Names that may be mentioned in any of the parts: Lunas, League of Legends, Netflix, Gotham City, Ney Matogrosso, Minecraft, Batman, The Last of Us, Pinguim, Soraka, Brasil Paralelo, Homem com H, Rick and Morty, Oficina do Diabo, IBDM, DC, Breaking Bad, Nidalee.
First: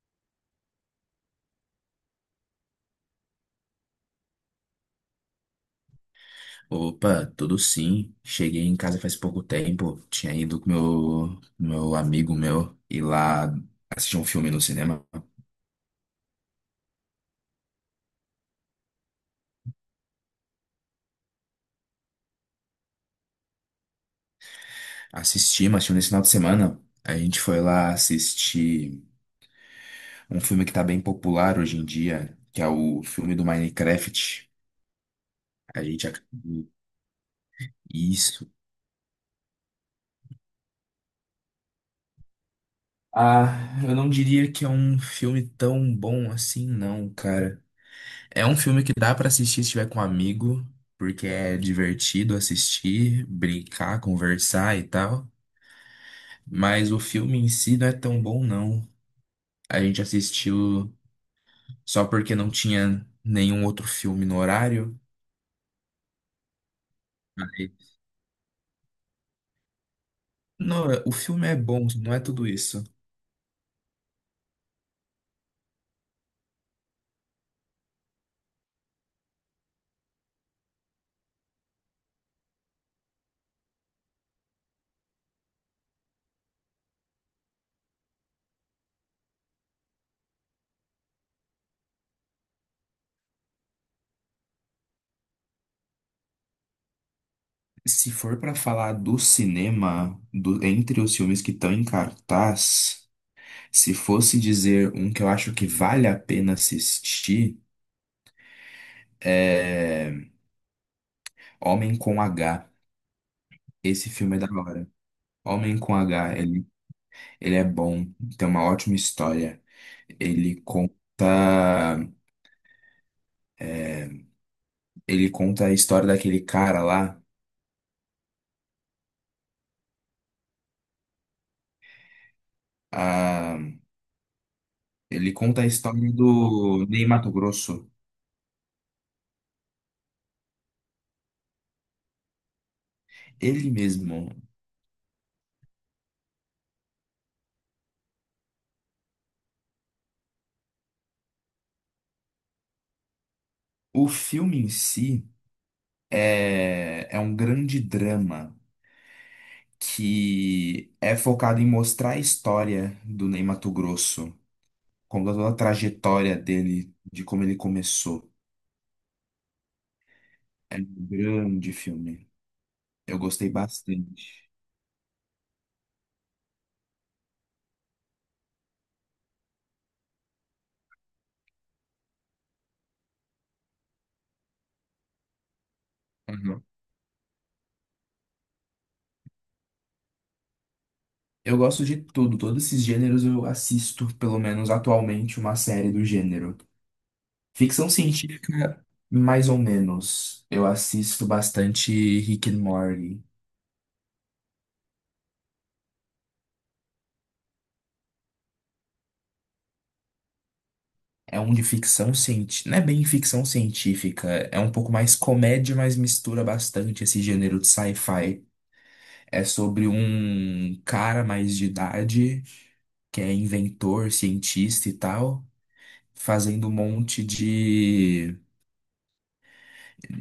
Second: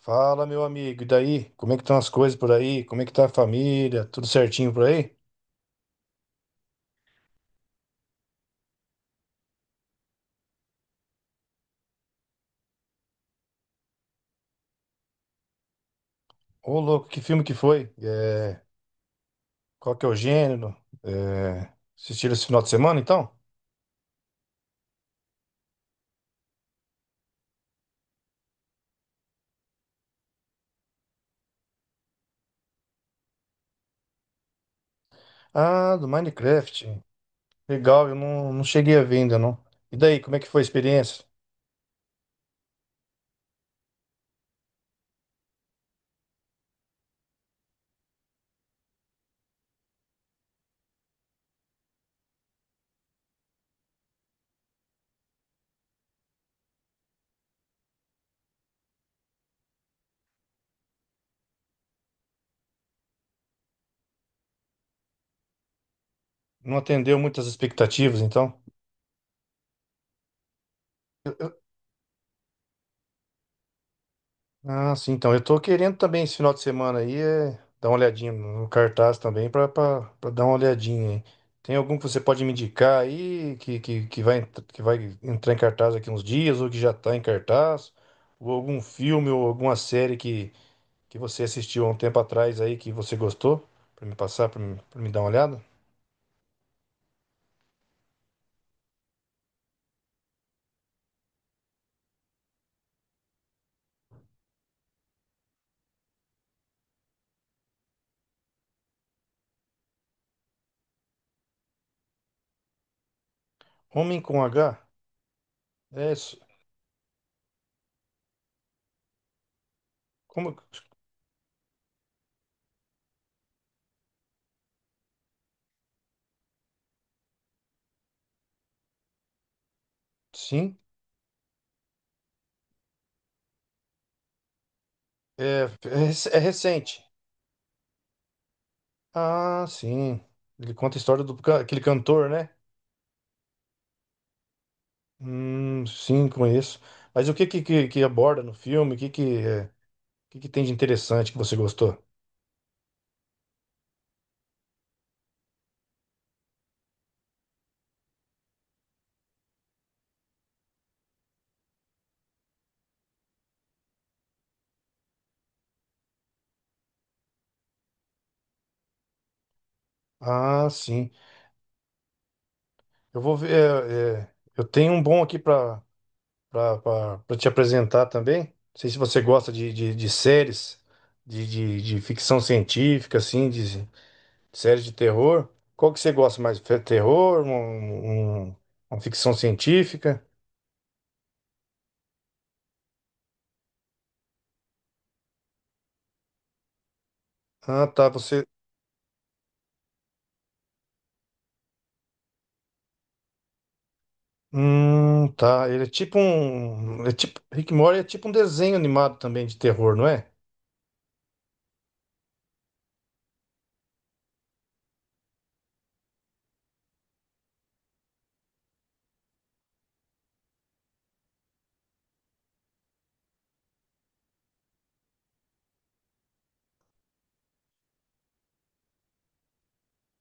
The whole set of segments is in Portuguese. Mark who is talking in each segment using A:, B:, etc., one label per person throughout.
A: Fala, meu amigo, e daí? Como é que estão as coisas por aí? Como é que tá a família? Tudo certinho por aí?
B: Opa, tudo sim. Cheguei em casa faz pouco tempo. Tinha ido com meu amigo meu ir lá assistir um filme no cinema.
A: Ô, louco, que filme que foi? Qual que é o gênero? É... Assistiram esse final de semana, então?
B: Assisti, mas tinha um nesse final de semana. A gente foi lá assistir um filme que tá bem popular hoje em dia, que é o filme do Minecraft. A
A: Ah, do
B: gente acabou
A: Minecraft. Legal, eu
B: isso.
A: não, não cheguei a ver ainda, não. E daí, como é que foi a experiência?
B: Ah, eu não diria que é um filme tão bom assim, não, cara. É um filme que dá pra assistir se estiver com um amigo, porque é divertido assistir, brincar, conversar e tal. Mas o filme em si não é tão bom, não. A gente assistiu só porque não tinha nenhum outro filme no horário.
A: Não atendeu muitas
B: Aí,
A: expectativas, então?
B: não, o filme é bom, não é tudo isso.
A: Ah, sim, então eu tô querendo também esse final de semana aí, dar uma olhadinha no cartaz também pra dar uma olhadinha aí. Tem algum que você pode me indicar aí que vai, que vai entrar em cartaz daqui uns dias ou que já tá em cartaz? Ou algum filme ou alguma série que você assistiu há um tempo atrás aí que você gostou? Pra me passar, pra me dar uma olhada?
B: Se for pra falar do cinema, entre os filmes que estão em cartaz, se fosse dizer um que eu acho que vale a pena assistir, é Homem com H. Esse
A: Homem
B: filme
A: com
B: é da
A: H?
B: hora. Homem com
A: É,
B: H,
A: s-
B: ele é bom, tem uma ótima história.
A: Como?
B: Ele conta, ele conta a história daquele cara lá.
A: Sim,
B: Ah, ele conta a história
A: é
B: do
A: recente.
B: Ney Matogrosso.
A: Ah, sim. Ele conta a história do aquele cantor, né?
B: Ele mesmo.
A: Sim, conheço. Mas o que que aborda no filme? O que que tem de interessante que você gostou?
B: O filme em si é um grande drama que é focado em mostrar a história do Ney Matogrosso, conta toda a trajetória dele, de como ele começou.
A: Ah,
B: É um
A: sim.
B: grande filme. Eu
A: Eu vou
B: gostei
A: ver.
B: bastante.
A: Eu tenho um bom aqui para te apresentar também. Não sei se você gosta de séries, de ficção científica, assim, de séries de terror. Qual que você gosta mais?
B: Uhum.
A: Terror? Uma ficção científica?
B: Eu gosto de tudo, todos esses gêneros eu assisto, pelo menos atualmente, uma série do gênero.
A: Ah,
B: Ficção
A: tá. você
B: científica, mais ou menos. Eu assisto bastante Rick and Morty.
A: Tá. Ele é tipo um. É tipo... Rick and Morty é tipo um desenho animado também de terror, não é?
B: É um de ficção científica, não é bem ficção científica, é um pouco mais comédia, mas mistura bastante esse gênero de sci-fi. É sobre um cara mais de idade que é inventor, cientista e tal, fazendo um monte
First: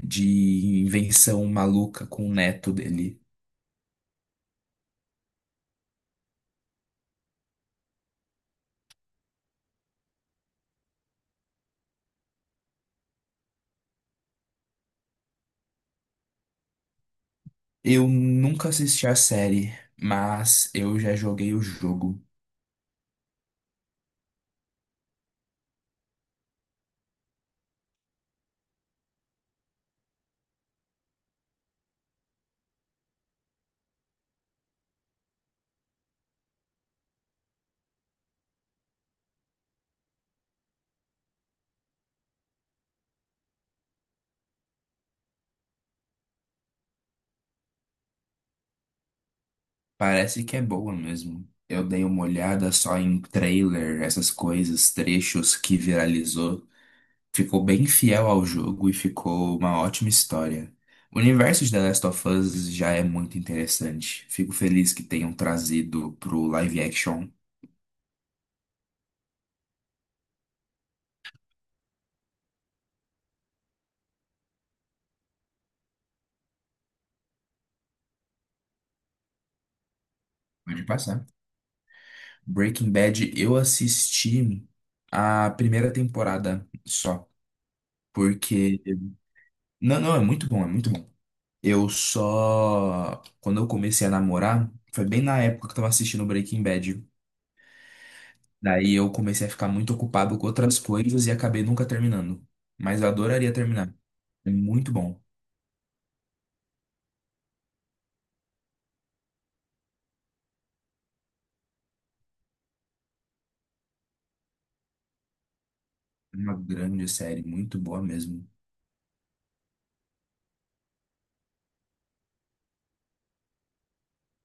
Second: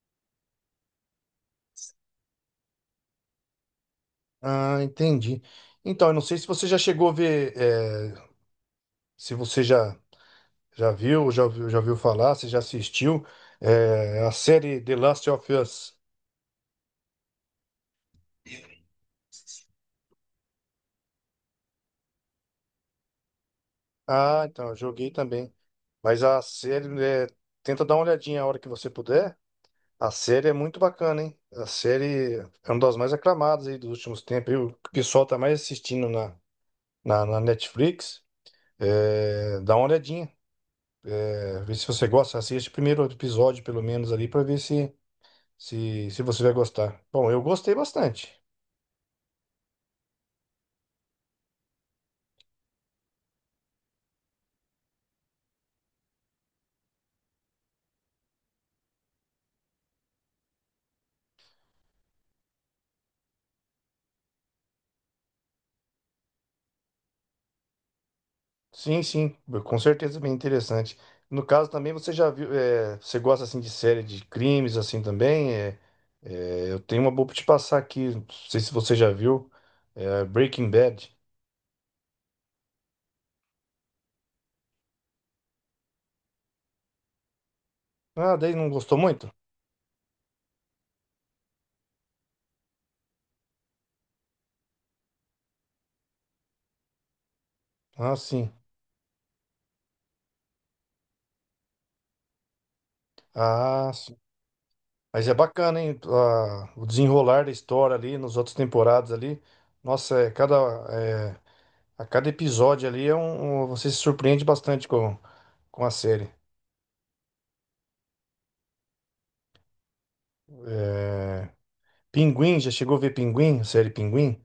B: de invenção maluca com o neto dele.
A: Ah, entendi. Então, eu não sei se você já chegou a ver. Se você já viu, já ouviu falar, se já assistiu. A série The Last of Us.
B: Eu nunca assisti a série, mas eu já joguei o jogo.
A: Ah, então, eu joguei também. Mas a série. Tenta dar uma olhadinha a hora que você puder. A série é muito bacana, hein? A série é uma das mais aclamadas aí dos últimos tempos. Aí O pessoal tá mais assistindo na Netflix. É, dá uma olhadinha, vê se você gosta. Assiste o primeiro episódio, pelo menos, ali, pra ver se você vai gostar. Bom, eu gostei bastante.
B: Parece que é boa mesmo. Eu dei uma olhada só em trailer, essas coisas, trechos que viralizou. Ficou bem fiel ao jogo e ficou uma ótima história. O universo de The Last of Us já é muito interessante. Fico feliz que tenham trazido pro live action.
A: Sim, sim, com certeza é bem interessante. No caso também, você já viu, é, você gosta assim de série de crimes assim também? Eu tenho uma boa pra te passar aqui, não sei se você já viu, Breaking
B: Pode
A: Bad.
B: passar. Breaking Bad, eu assisti a primeira temporada só,
A: Ah, daí não
B: porque
A: gostou muito?
B: não, é muito bom, é muito bom. Eu só quando eu comecei a namorar, foi bem na época que eu tava assistindo Breaking Bad.
A: Ah, sim.
B: Daí eu comecei a ficar muito ocupado com outras coisas e acabei nunca terminando. Mas eu adoraria
A: Ah,
B: terminar. É muito bom.
A: mas é bacana, hein? O desenrolar da história ali nos outras temporadas ali. Nossa, é, a cada episódio ali é você se surpreende bastante com a série.
B: É uma grande série, muito boa mesmo.
A: Pinguim, já chegou a ver Pinguim? A série Pinguim?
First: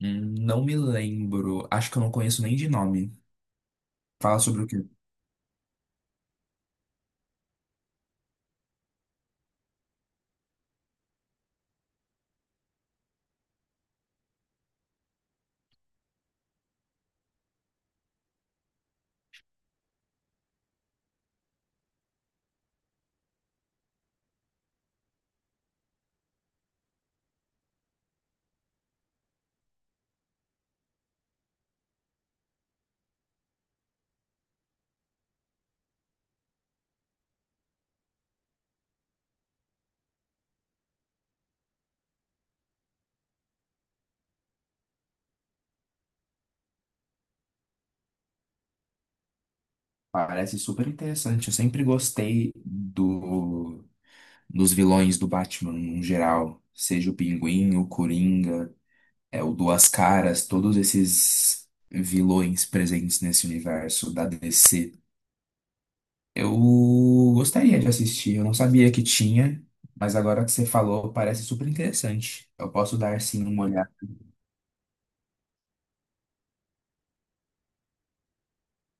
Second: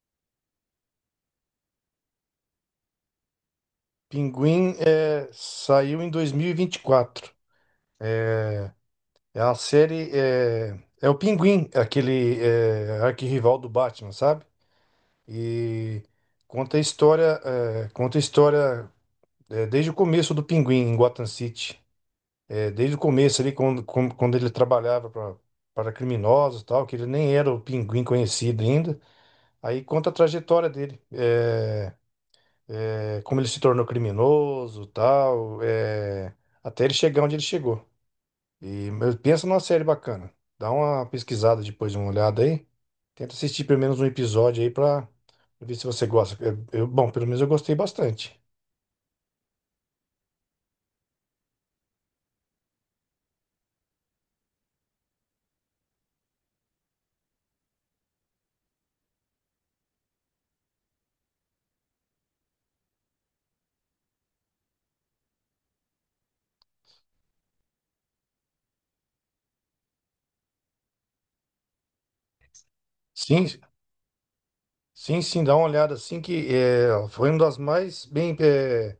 B: Não me lembro, acho que eu não conheço nem de nome. Fala sobre o
A: Pinguim
B: quê?
A: é, saiu em dois mil e vinte e quatro. É uma série. É, é o Pinguim, aquele é, arquirrival do Batman, sabe? E conta a história, desde o começo do Pinguim em Gotham City. É, desde o começo ali, quando quando ele trabalhava para criminosos e tal, que ele nem era o pinguim conhecido ainda. Aí conta a trajetória dele, como ele se tornou criminoso, e tal, até ele chegar onde ele chegou. E mas pensa numa série bacana. Dá uma pesquisada depois, uma olhada aí. Tenta assistir pelo menos um episódio aí para ver se você gosta. É, bom, pelo menos eu gostei bastante.
B: Parece super interessante. Eu sempre gostei do, dos vilões do Batman no geral, seja o Pinguim, o Coringa, é o Duas Caras, todos esses vilões presentes nesse universo da DC. Eu gostaria de assistir, eu não sabia que tinha, mas agora que você falou, parece super interessante. Eu posso dar sim
A: Sim,
B: uma olhada.
A: sim, sim, dá uma olhada assim que é, foi uma das mais bem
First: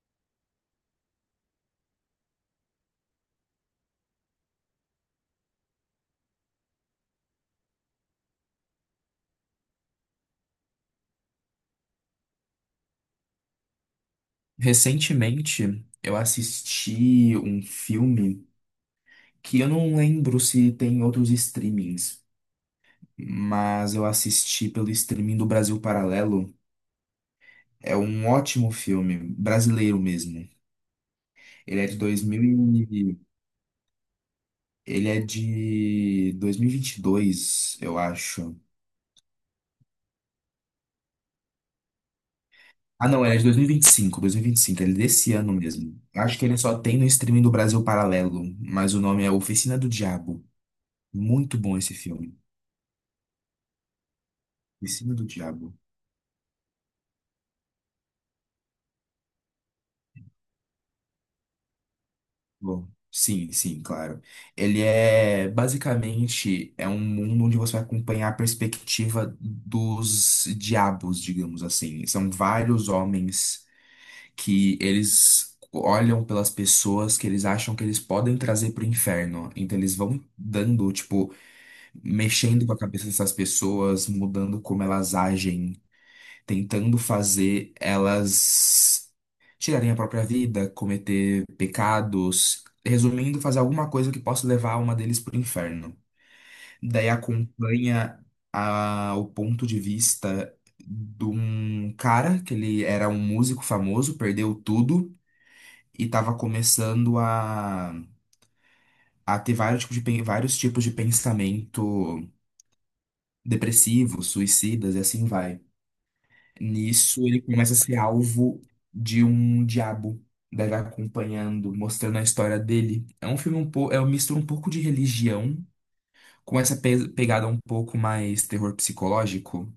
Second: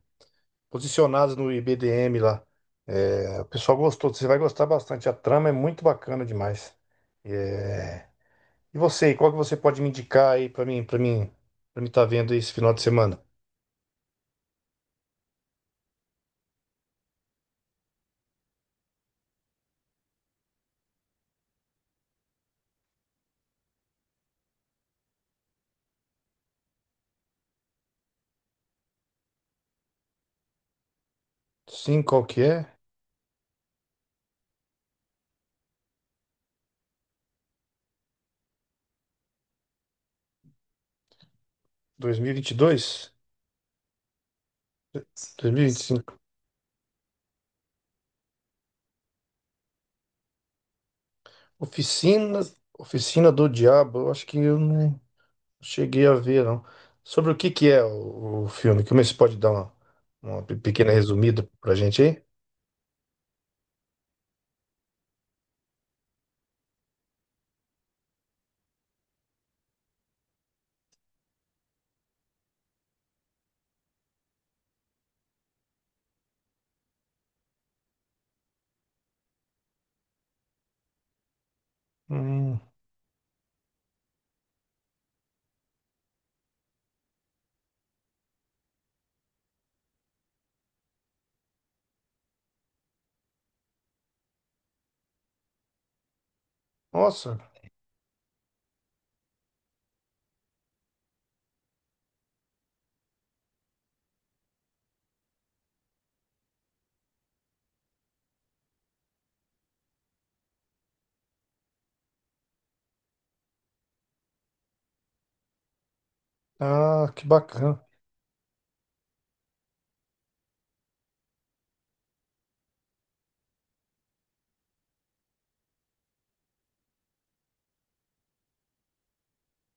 A: posicionados no IBDM lá. É, o pessoal gostou, você vai gostar bastante. A trama é muito bacana demais. É, e você, qual que você pode me indicar aí pra mim, para mim, para mim tá vendo esse final de semana?
B: Recentemente, eu assisti um filme que eu não lembro se tem em outros streamings, mas eu assisti pelo streaming do Brasil Paralelo. É um ótimo filme, brasileiro mesmo. Ele é de
A: Sim, qual que
B: 2000
A: é?
B: e... ele é de 2022, eu acho.
A: Dois mil e vinte e
B: Ah,
A: dois?
B: não, ele é de 2025, 2025, ele é desse
A: Dois
B: ano
A: mil e vinte e
B: mesmo.
A: cinco.
B: Acho que ele só tem no streaming do Brasil Paralelo, mas o nome é Oficina do Diabo. Muito bom esse filme.
A: Oficina, Oficina do Diabo. Eu acho que eu não
B: Oficina do Diabo.
A: cheguei a ver, não. Sobre o que que é o filme? Como é que você pode dar uma pequena resumida pra gente aí?
B: Bom, sim, sim, claro. Ele é basicamente um mundo onde você vai acompanhar a perspectiva dos diabos, digamos assim. São vários homens que eles olham pelas pessoas que eles acham que eles podem trazer para o inferno. Então eles vão dando, tipo,
A: Hum,
B: mexendo com a cabeça dessas pessoas, mudando como elas agem, tentando fazer elas tirarem a própria vida, cometer pecados, resumindo, fazer alguma coisa que possa levar a alma deles para o inferno. Daí
A: nossa,
B: acompanha o ponto de vista de um cara que ele era um músico famoso, perdeu tudo e estava começando a ter vários tipos de, vários tipos de pensamento depressivo, suicidas e assim vai.
A: ah, que
B: Nisso, ele começa a
A: bacana.
B: ser alvo de um diabo. Daí vai acompanhando, mostrando a história dele. É um filme um pouco, é um misto um pouco de religião com essa pegada um pouco mais terror psicológico.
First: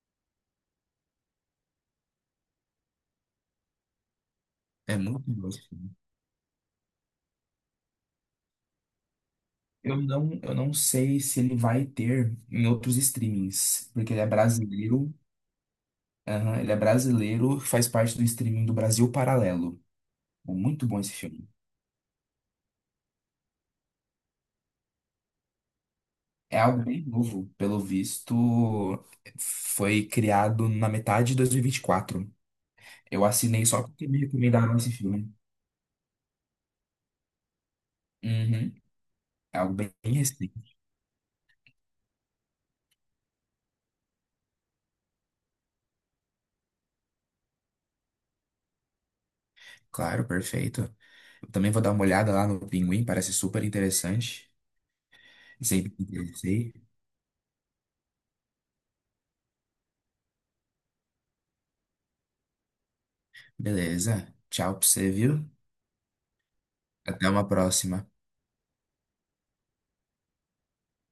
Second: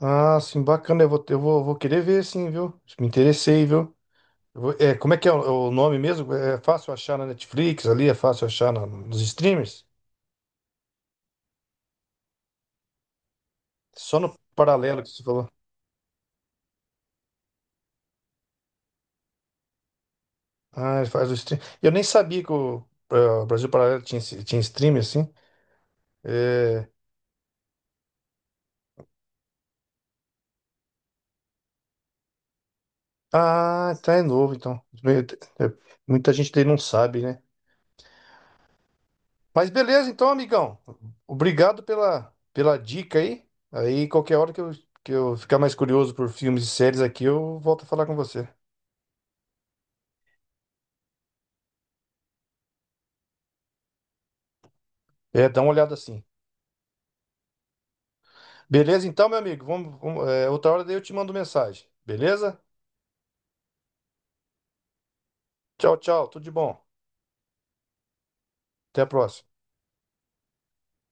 A: Ah, sim, bacana. Vou querer ver, sim, viu? Me interessei, viu? É,
B: É
A: como é que
B: muito
A: é
B: bom esse
A: o
B: filme.
A: nome mesmo? É é fácil achar na Netflix ali, é fácil achar nos streamers?
B: Eu não sei se ele vai ter em outros streamings, porque
A: Só
B: ele é
A: no paralelo que
B: brasileiro.
A: você falou.
B: Aham, ele é brasileiro, faz parte do streaming do Brasil Paralelo. Muito
A: Ah,
B: bom
A: ele
B: esse
A: faz o
B: filme.
A: stream. Eu nem sabia que o eh, o Brasil Paralelo tinha, tinha stream assim.
B: É algo
A: É,
B: bem novo, pelo visto, foi criado na metade de 2024. Eu assinei só
A: Ah,
B: porque
A: tá,
B: me
A: é novo,
B: recomendaram
A: então.
B: esse filme.
A: Muita gente daí não sabe, né?
B: Uhum. É
A: Mas
B: algo bem
A: beleza, então,
B: recente.
A: amigão. Obrigado pela, pela dica aí. Aí, qualquer hora que eu ficar mais curioso por filmes e séries aqui, eu volto a falar com você.
B: Claro, perfeito. Eu também vou dar uma olhada lá no Pinguim, parece super interessante.
A: É, dá uma
B: Sempre
A: olhada
B: me
A: assim.
B: interessei.
A: Beleza, então, meu amigo. Outra hora daí eu te mando mensagem. Beleza?
B: Beleza. Tchau pra você, viu?
A: Tchau, tchau. Tudo de bom.
B: Até uma próxima.
A: Até a próxima.